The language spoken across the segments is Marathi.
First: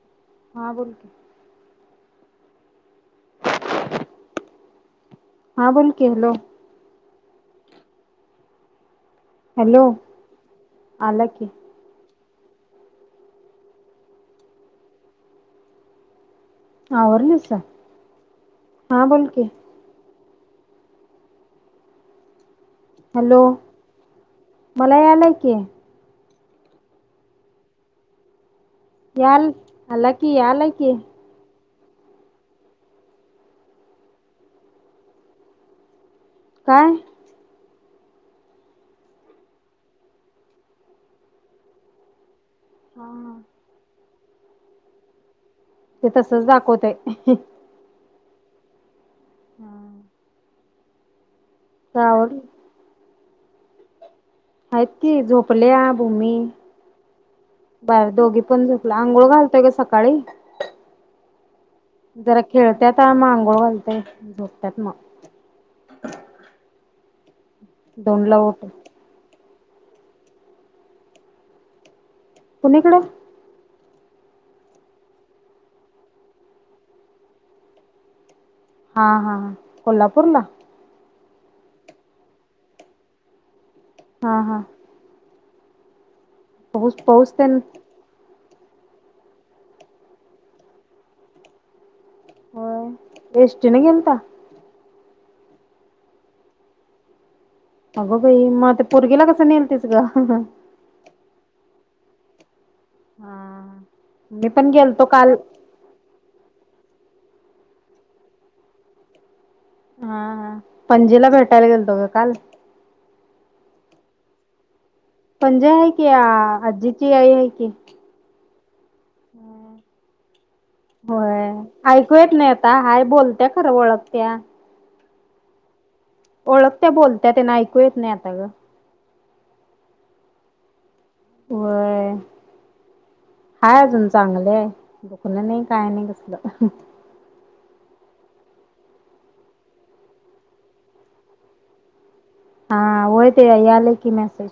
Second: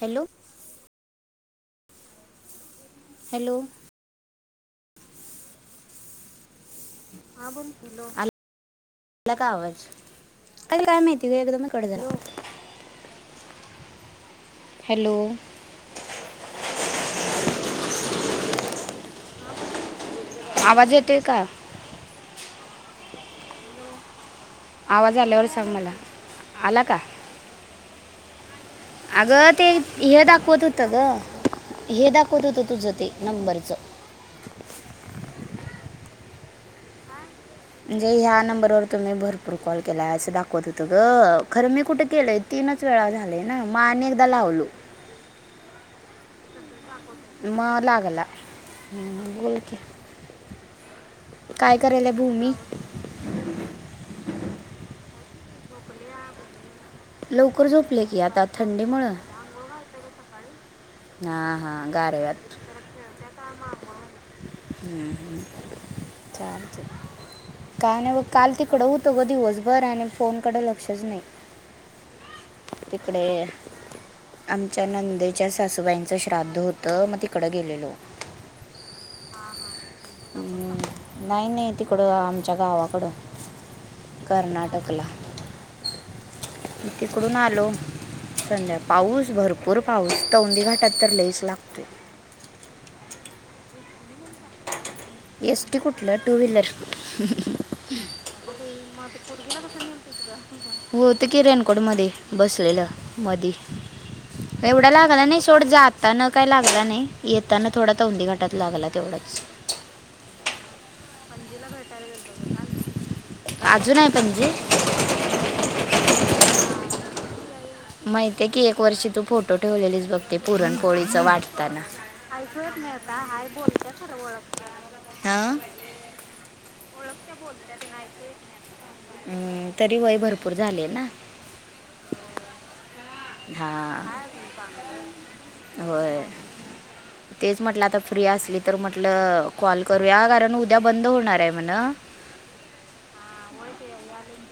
हॅलो हा बोलोलते हॅलो ण केलो ह बण ह मला का हॅलो आवाज अ काय आला माहिती की एकदम म कडे झाला हॅलो आवर्लीस हा बोलकी आवाज येतोय का हॅलो मला आवाज यालाय आल्यावर की सांग मला आला का अगं याल ते आला हे की दाखवत यालाय होतं की ग हे दाखवत होत तुझं ते नंबरचं काय म्हणजे ह्या नंबरवरर तुम्ही भरपूर कॉल केला असं दाखवत होत ग खरं मी कुठे केलंय तीनच वेळा हा. झाले ना म आणि एकदा लावलो ते तसच दाखवते म लागला म बोलके काय का करेलय आवरली भूमी आहेत की झोपल्या भूमी लवकर झोपले बर की दोघी आता पण झपलं थंडीमुळं आंघोळ घालतोय ग सकाळी हा हा जरा खेळतत मग आंघोळ घालतय झोपतत मग चालते काय नाही बग दोनला काल उठून तिकडं होतं ग दिवस बरं आणि फोनकडे लक्षच नाही कुणीकडे तिकडे आमच्या नंदेच्या सासूबाईंचं श्राद्ध होतं मग तिकडं गेलेलो हा हा कोल्हापूरला अं, नाही नाही तिकडं आमच्या गावाकडं हा हा कर्नाटकला पाऊस पाऊस तिकडून तेन आलो संजाका पाऊस भरपूर पाऊस तौंडीी घाटात तर लईच लागतोय हो एस् दिन गंत एसट कुठलं टू व्हीलर अगं बाई मग ते पोरगीला कसं नेलतीस ग? हो ते किरण कोकडमध्ये बसलेलं मध मी पण एवढा गेलतो लागला काल नाही सोड जाता न काही लागला नाही येताना थोडा तर उंंदी गाटात लागला तेवढंच हा पणजीला भेटायला गेलतो ग काल अजून आहे पणजे पणजी आहे की आजीची आई आहे की माहितय की एक वर्षी तू फोटो ठेवलेलीस बघते पुरणपोळीच होय वाटताना ऐकू येत नाही ऐकत आता नाहीता बोलत्या हाय बोलत खरं ओळखत्या ओळख ओळखत बोलत्या त्यांना ऐकू येत नाही आता ग हम्म तरी वय भरपूर झाले ना हो हाय अजून हां चांगले आहे दुकण नाही काय नाही होय कसलं तेच म्हटलं आता फ्री असली तर म्हटलं कॉल करूया कारण उद्या बंद होणार आहे म्हणा हा होय ते याले की मेसेज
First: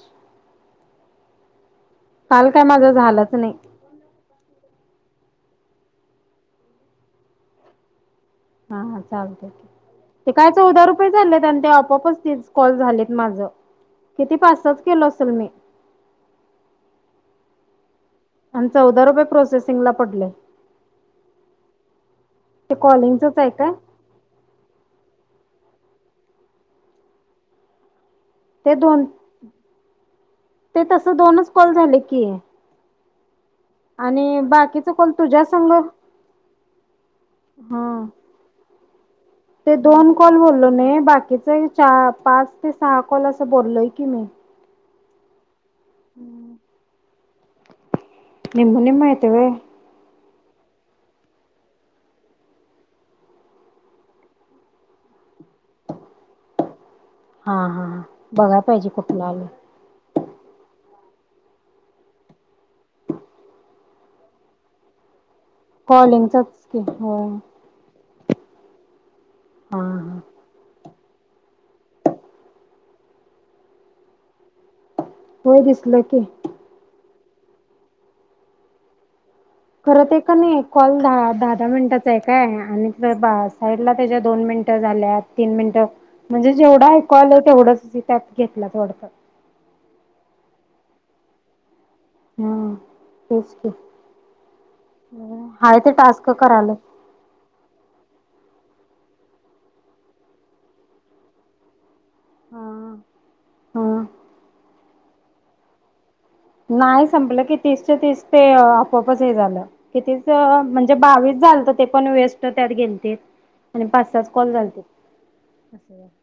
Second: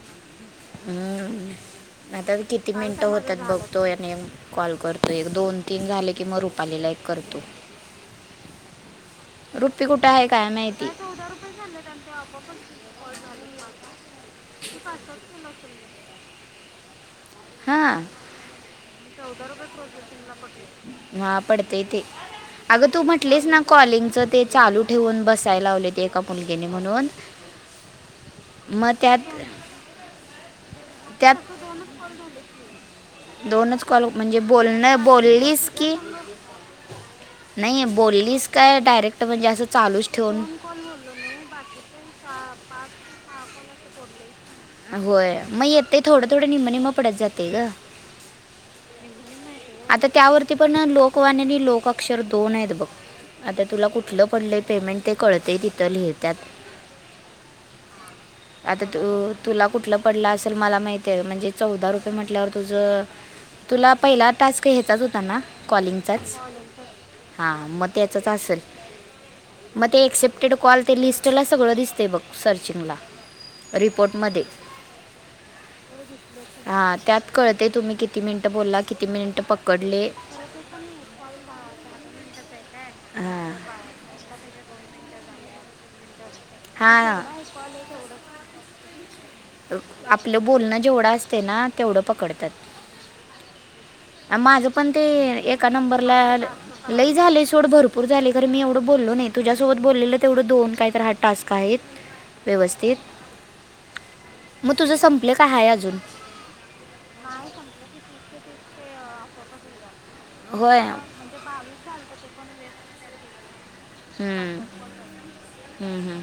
हम्म आता काल काय किती माझं मिनिटं झालंच होतात नाही बघतो याने कॉल करतो एक दोन तीन झाले की मग रुपालीला एक करतो हा चाल ठीक रुपी कुठं आहे ते काय चौदा माहिती रुपये चाललेत आणि ते आपपच ते कॉल झालेत माझं किती पासताच केलो असेल मी हा आ च हा पडतय ते ते अगं तू कॉलिंगचच म्हटलेच आहे ना काय कॉलिंग च ते चालू ठेवून बसायला लाव ते कपून घेणे म्हणून ते मग दोन त्यात ते तस त्यात दोनच कॉल झाले की दोनच कॉल म्हणजे आणि बोलण बाकीच कॉल तुझ्या बोललीस संग की नाही हा बोललीस काय डायरेक्ट म्हणजे असं ते चालूच दोन कॉल ठेवून बोललो न बाकीचे पाच ते सहा कॉल अस ं बोललोय की मी होय मग येत थोडं थोडं निम्मनिम् पडत जाते ग निम निम यतेव आता त्यावरती पण लोकवाणी आणि लोकाक्षर दोन आहेत बघ आता तुला कुठलं पडलं पेमेंट ते कळतेय तिथं लिहतत हा हा बघाय आता पाहिजे कुठलं तू आलंय. तुला कुठलं पड असेल मला मा म्हणजे चौदा रुपये म्हटल्यावर तुझ तुला पहि टास्क घ्याचाच होता ना कॉलिंगचाच कॉलिंगचच की होय हां मग त्याचच असल हा म ते हा एक्सेप्टेड कॉल ते लिस्टला सगळं दिसतय बघ सर्चिंगला रिपोर्टमध्ये होय दिसलं की. हां त्यात कळते तुम्ही किती मिनिट बोलला कि मिनि खरत ते कने कॉल दहा दहा दहा मिनिटाचा हाय काय आणि [unintelligible] हां साईडला त्याज्या दोन मिनिटं झाल्या तीन मिनिटं म्हणजे जेवढं ऐकू हां आलं तेवढंच त्यात घेतल्यात वाढतं. आपलं बोलणं जेवढं असते ना तेवढं पकडत्यात. हम्म [unintelligible] माझं पण ते एका हाय ते नंबरला टास्क करायला लई झालय सोड भरपूर झालय खरं मी एवढ तुला बोललो नाही तुझ्यासोबत बोलेलं तेवढं दोन काही तर हा टास्क आहेत. व्यवस्थित ह म तुझं संपल का हाय आजून. नाही संपलं की तीसच्या तीस ते आपोपच हे झालं. कितीच होय म्हणजे बावीस झालत ते पण वेस्ट त्यात गेलतेत. हम्म हम्म हम्म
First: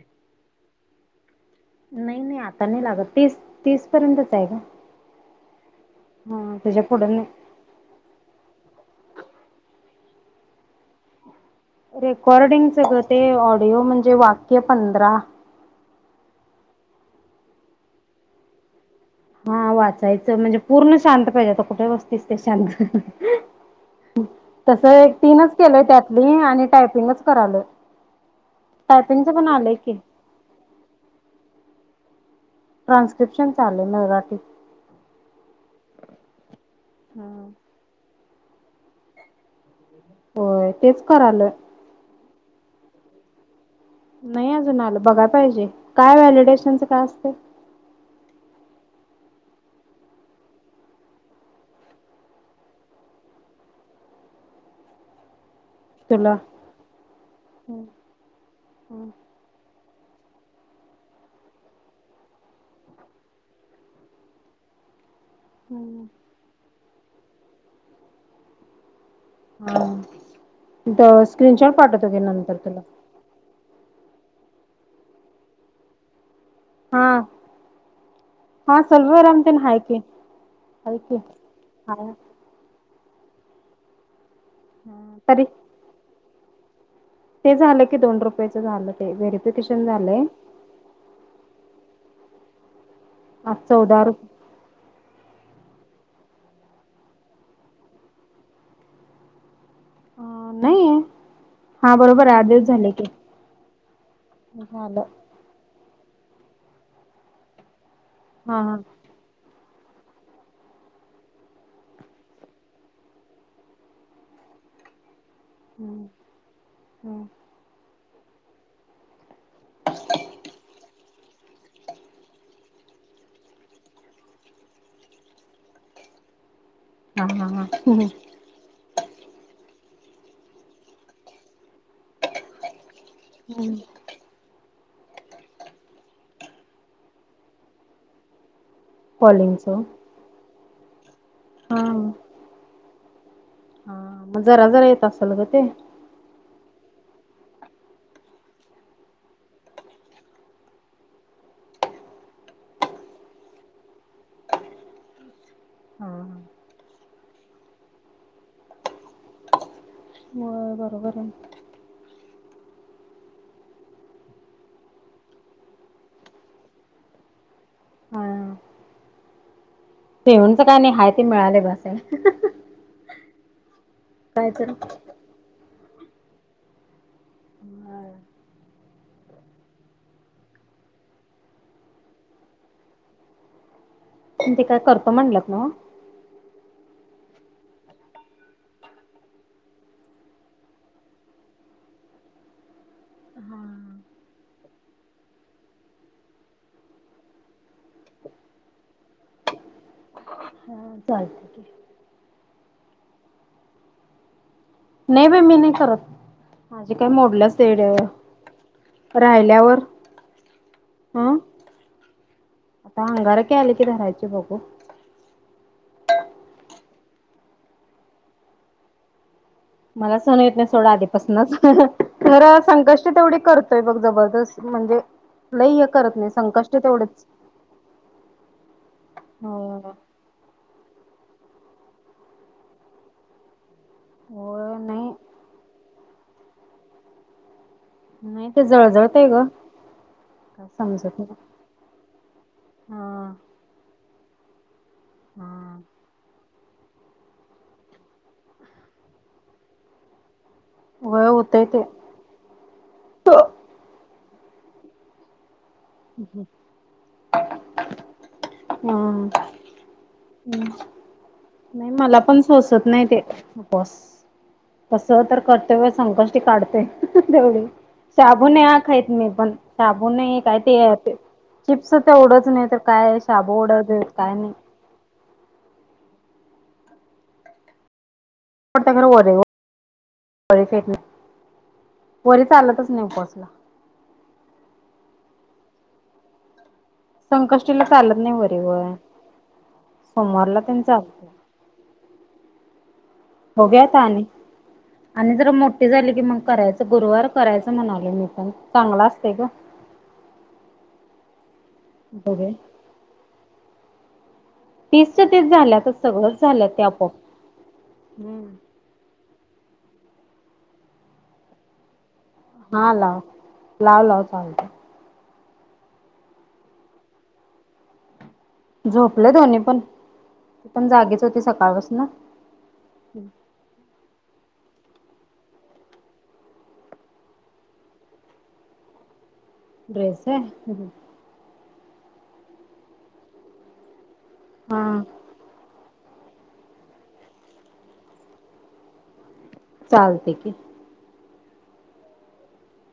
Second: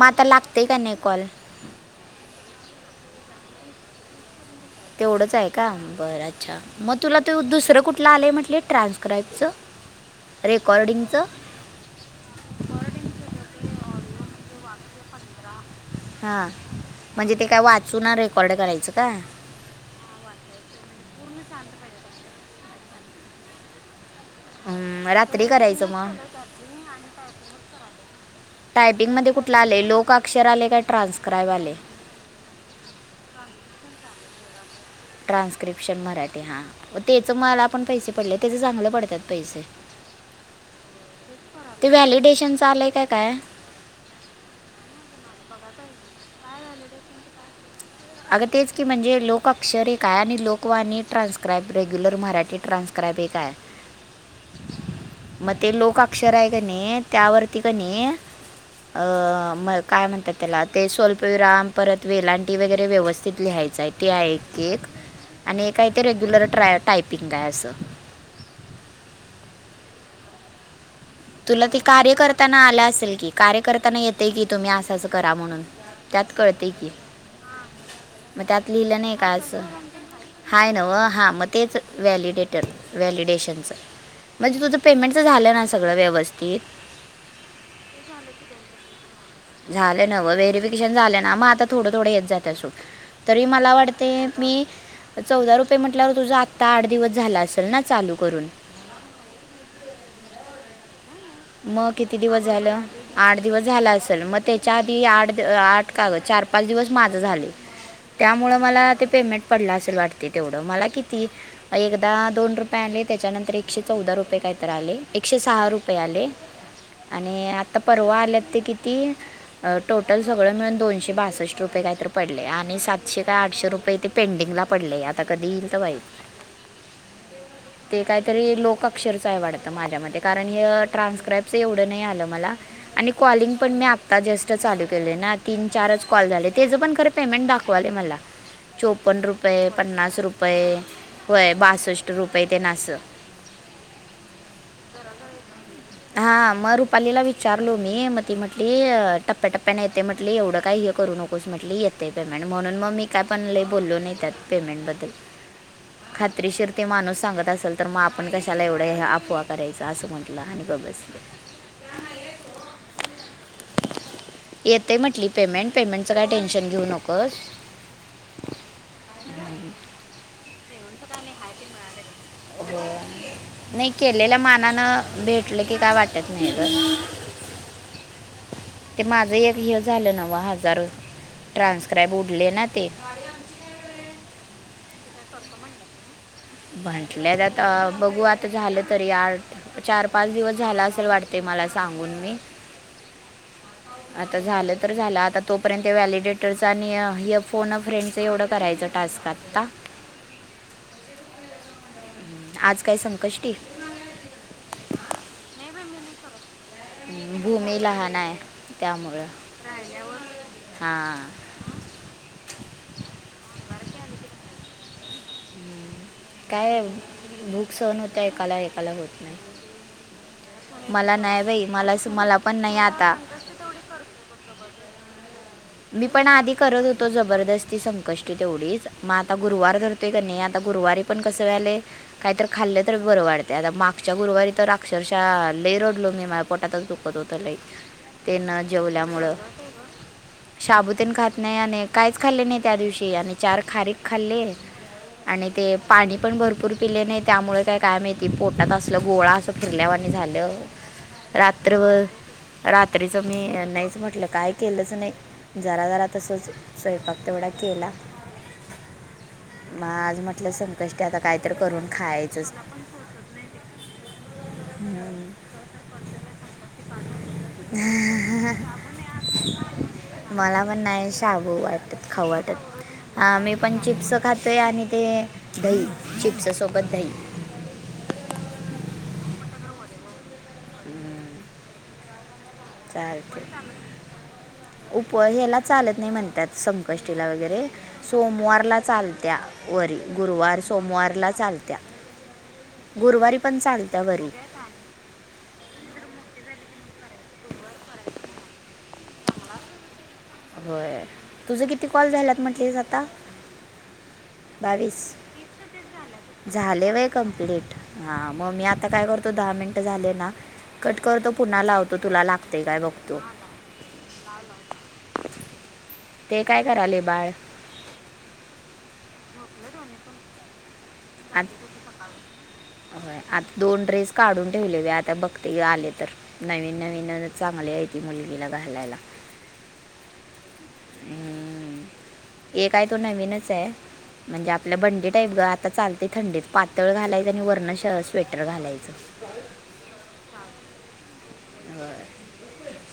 म त लाग ते का नाई कॉल. नाई नाई आता नाई लागत तीस तीस पर्यंतच हाय ग. तेवढंच हाय का बरं अच्छा त्याच्या म पुढं तुला नाही त्यो दुसरं कुठलं आलंय म्हटले. ट्रान्सक्राईबचं, रेकॉर्डिंगचं. रेकॉर्डिंगच ग ते ऑडिओ म्हणजे वाक्य पंधरा. हा म्हणजे ते काय वाचून रेकॉर्ड करायचं काय. हा वाचायचं म्हणजे पूर्ण शांत पाहिजे आता कुठ बस्तीस ते शांत तसं हम्म, एक रात्री तीनच केलय करायचं मग त्यातली आणि टायपिंगच करालोय. टायपिंग मध्ये टायपिंगच पण कुठलं आलंय आलय की लोकआक्षर आलय का ट्रान्स्क्राईब आलय. ट्रान्स्क्रिप्शनच आलय मराठीत. ट्रान्स्क्रिप्शन मराठी हा तेचं हम मला पण पैसे पडल्यात तेज चांगलं पडत्यात पैसे. होय तेच करालोय. चं आलय काय काय. नाई अजून आलं बघाय पाहिजे काय व्हॅलिडेशनच काय असतय? अगं तेच की म्हणजे लोकअक्षर एक हाय आणि Lokvani transcribe regular Marathi transcribe एक हाय. म ते लोकअक्षर तुला हाय कने त्यावरती कने अ मळ काय म्हणत्यात त्याला ते स्वल्प विराम परत वेलांटी वगैरे व्यवस्तीत लिहायच हाय ते हाय एक एलआणि काय तर रेग्युलर ट्राय टायपिंग हाय असं. हा तवा तुला स्क्रीनशॉट ते पाठतो कार्य कि नंतर करताना तुला. आलं असेल की कार्य करताना येतय की तुम्ही असं असं करा म्हणून त्यात कळतय की. हा मग त्यात हा लिहिलं नाई का सलभराम तेन असं. हाय की हाय नव्ह हा म तेच हाय व्हॅलिडेटर. व्हॅलिडेशनचं म्हणजे तुझं पेमेंटचं तरी झालंय ना सग व्यवस्तीत. ते झालं की दोन रुपयाचं झालं. ते व्हेरिफिकेशन झालं झालंय नव्ह व्हेरिफिकेशन झाल ना म आता थोडं थोडं येत जात्यात सोड. तरी आज मला चौदा वाटते रुप मी. चौदा रुपये म्हटल्यावर तुझ आत्ता आठ दिवस झाला असेल ना चालू करून. हा नाई. म किती दिवस झालं आठ दिवस झाल असल म त्याच्या झालं आधी आठ आठ. का व चार पाच दिवस माझ झालय त्यामुळ हा हा मला ते पेमेंट पडला असेल वाटटे तेवडा मला किती एकदा दोन रुपये आनले त्याच्यानंतर एकशे चौदा रुपये इतरांलंय. एकशे सहा रुपये आले आणि आता परवा आल्यात ते किती टोटल सगळं मिळून दोनशे बासष्ट रुपये काहीतरी पडले आणि सातशे काय आठशे रुपये तेे पेंडिंगला पडले आता कधी येईल तर बाई हा हा हा ते काहीतरी लोकाक्षरचं आहे वाटत माझ्या म कारण ट्रान्स्क्राईबच एवढं नाही आलं मला आणि कॉलिंग पण मी आत्ता जास्त चाल तीन चारच कॉल झाले त्याच पण खर पेमेंट दाखवाले म चोपन्न कॉलिंगच रुपये हा पन्नास रुपये वय बासष्ट रुपये ते नाच हा जरा जरा येत असल तर हा मग रुपालीला विचार विचारलो मी मग ती म्हटली टप्प्याटप्प्याने येते म्हटली एवढं काही हे करू नकोस म्हटली येते प म आणि म्हणून मग मी काय पण ल बोललो नाहीेत पेमेंट बद्दल खात्रीशीर ते माणूस सांगत असेल तर मग आपण कशाला एवढं अफोवा करायच असं म्हणत ला हान प होय बेस बरोबर आहे येते म्हटली पेमेंट पेमेंटच काय टेन्शन घेऊ नकस हम् तेेऊनच काय नाही हाय ते मिळाले बसेल हो, नाही केलेल्या मानानं भेटल की काय वाटत नाही तर ते माझ एक हे झालं नव हजार ट्रान्स्क्राईब उडले ना ते प ते काय करतो म्हणलंत ना म्हंटल्या आता बघू आता झालं तरी आठ चार पाच दिवस झाला असेल वाटते मला मला सांगून मी आता झालं तर झालं आता तोपर्यंत व्हॅलिडेटरच आणि फोन फ्रेंडच एवढं करायचं टा राजजकत्ता हा चालते आज काय संकष्टी नाही बा मी नाही करत माझी काय ् मोडल्याच ते भूमी लहान आहे त्यामुं राहिल्यावर हा हं आता अंगार क आले की धरायचे बघू काय भूक्स होन होत एकाला एकाला होत नाही मला य नाही सोडं मला नाही आधीपासूनच बाई मला मला तर पण नाही संकष्ट आता तेवढी करतोय बघ जबरदस्त म्हणजे लई हे मी करत पण नाही आधी संकष्टी करत होतो तेवढंच. जबरदस्ती संकष्ट तेवढीच मग आता हो. गुरुवार धरतोय का नाही आता गुरुवारी पण कस वले काहीत तर खाल्लं तर बरं वाढते आता मा मागच्या गुरुवारी तर होय नाही. अक्षरशः लई रडलो मी माझ्या पोटातच चुकत होतं लई नाही ते जळजळतय ग काय शाबुतीन समजत खात नाही काहीच खाल्ले नाही त्या दिवशी हा आणि चार खारी खाल्ले आणि ते हा. पाणी पण भरपूर पूर पिल्ले नाही त्यामुळे काय काय माहिती पोटात असलं गोळा असं फिरल्यावर आणि झालं होय होतय रात्र ते. व रात्रीच मी नाहीच म्हटलं काय केलंच नाही जरा जरा तसंच स्वयंपाक तेवढा केला हम्म मग आज म्हटलं संकष्टी आता काहीतरी करून नाही मला पण खायचंच सोचत नाही तेपोस कस तर करत व संकष्टी काढते तेवढी शाबूनून आ खायत मी पण हब मला पण नाही शाबू वाटतत खाऊ तेवढंच नाही तर काय वाटत मी शाबू पण वडा चिप्स काय नाही. खातोय आणि ते दही चिप्स सोबत दही हो फेरने हम्म, चालते उप हला चालत नाही म्हणतात समज. कष्टीला वगैरे संकष्टीला चालत नाही वरी सोमवारला होय. चालत्या वरी सोमवारला गुरुवार तेन चालतंय. सोमवारला चालत्या. गुरुवारी पण बघूया चालत वरी. झाले की मग करायचं गुरुवार करायचं म्हणाले मी पण चांगला असते ग. होय तुझ किती कॉल झालात बघूया. म्हटलेस आता बावीस तीसच्या तीस झाल्यातच सगळंच झाल्यात ते झाले व आपोआप. कमप्लीट हा हम्म. मग मी आता काय करत दहा मिनट झाले ना कट करतो पुन्हा लावतो तुला लाग तो हा लाव लाव लाव चालत. ते काय कराले बाळ. झोपले दो्नी पण. पण जागीच होती सकाळपासून आता दोन ड्रेस काढून. ठेवले व आता बघते आले तर नवीन नवीन चांगले आहे त मुलगीला घालायला. ड्रेस होय. हम्म. एक काय तो नवीनच आहे म्हणजे आपलं हा बंडी टाईप ग आता चालत ते थंडीत पातळ घालायचं आणि वर्ण स्वेटर घालायचं चालते की. हो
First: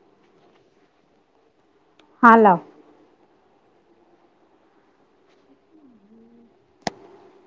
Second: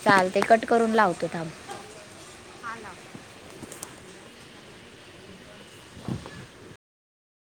चाल ते कट करून लावतो थांब. हा लाव [unintelligible]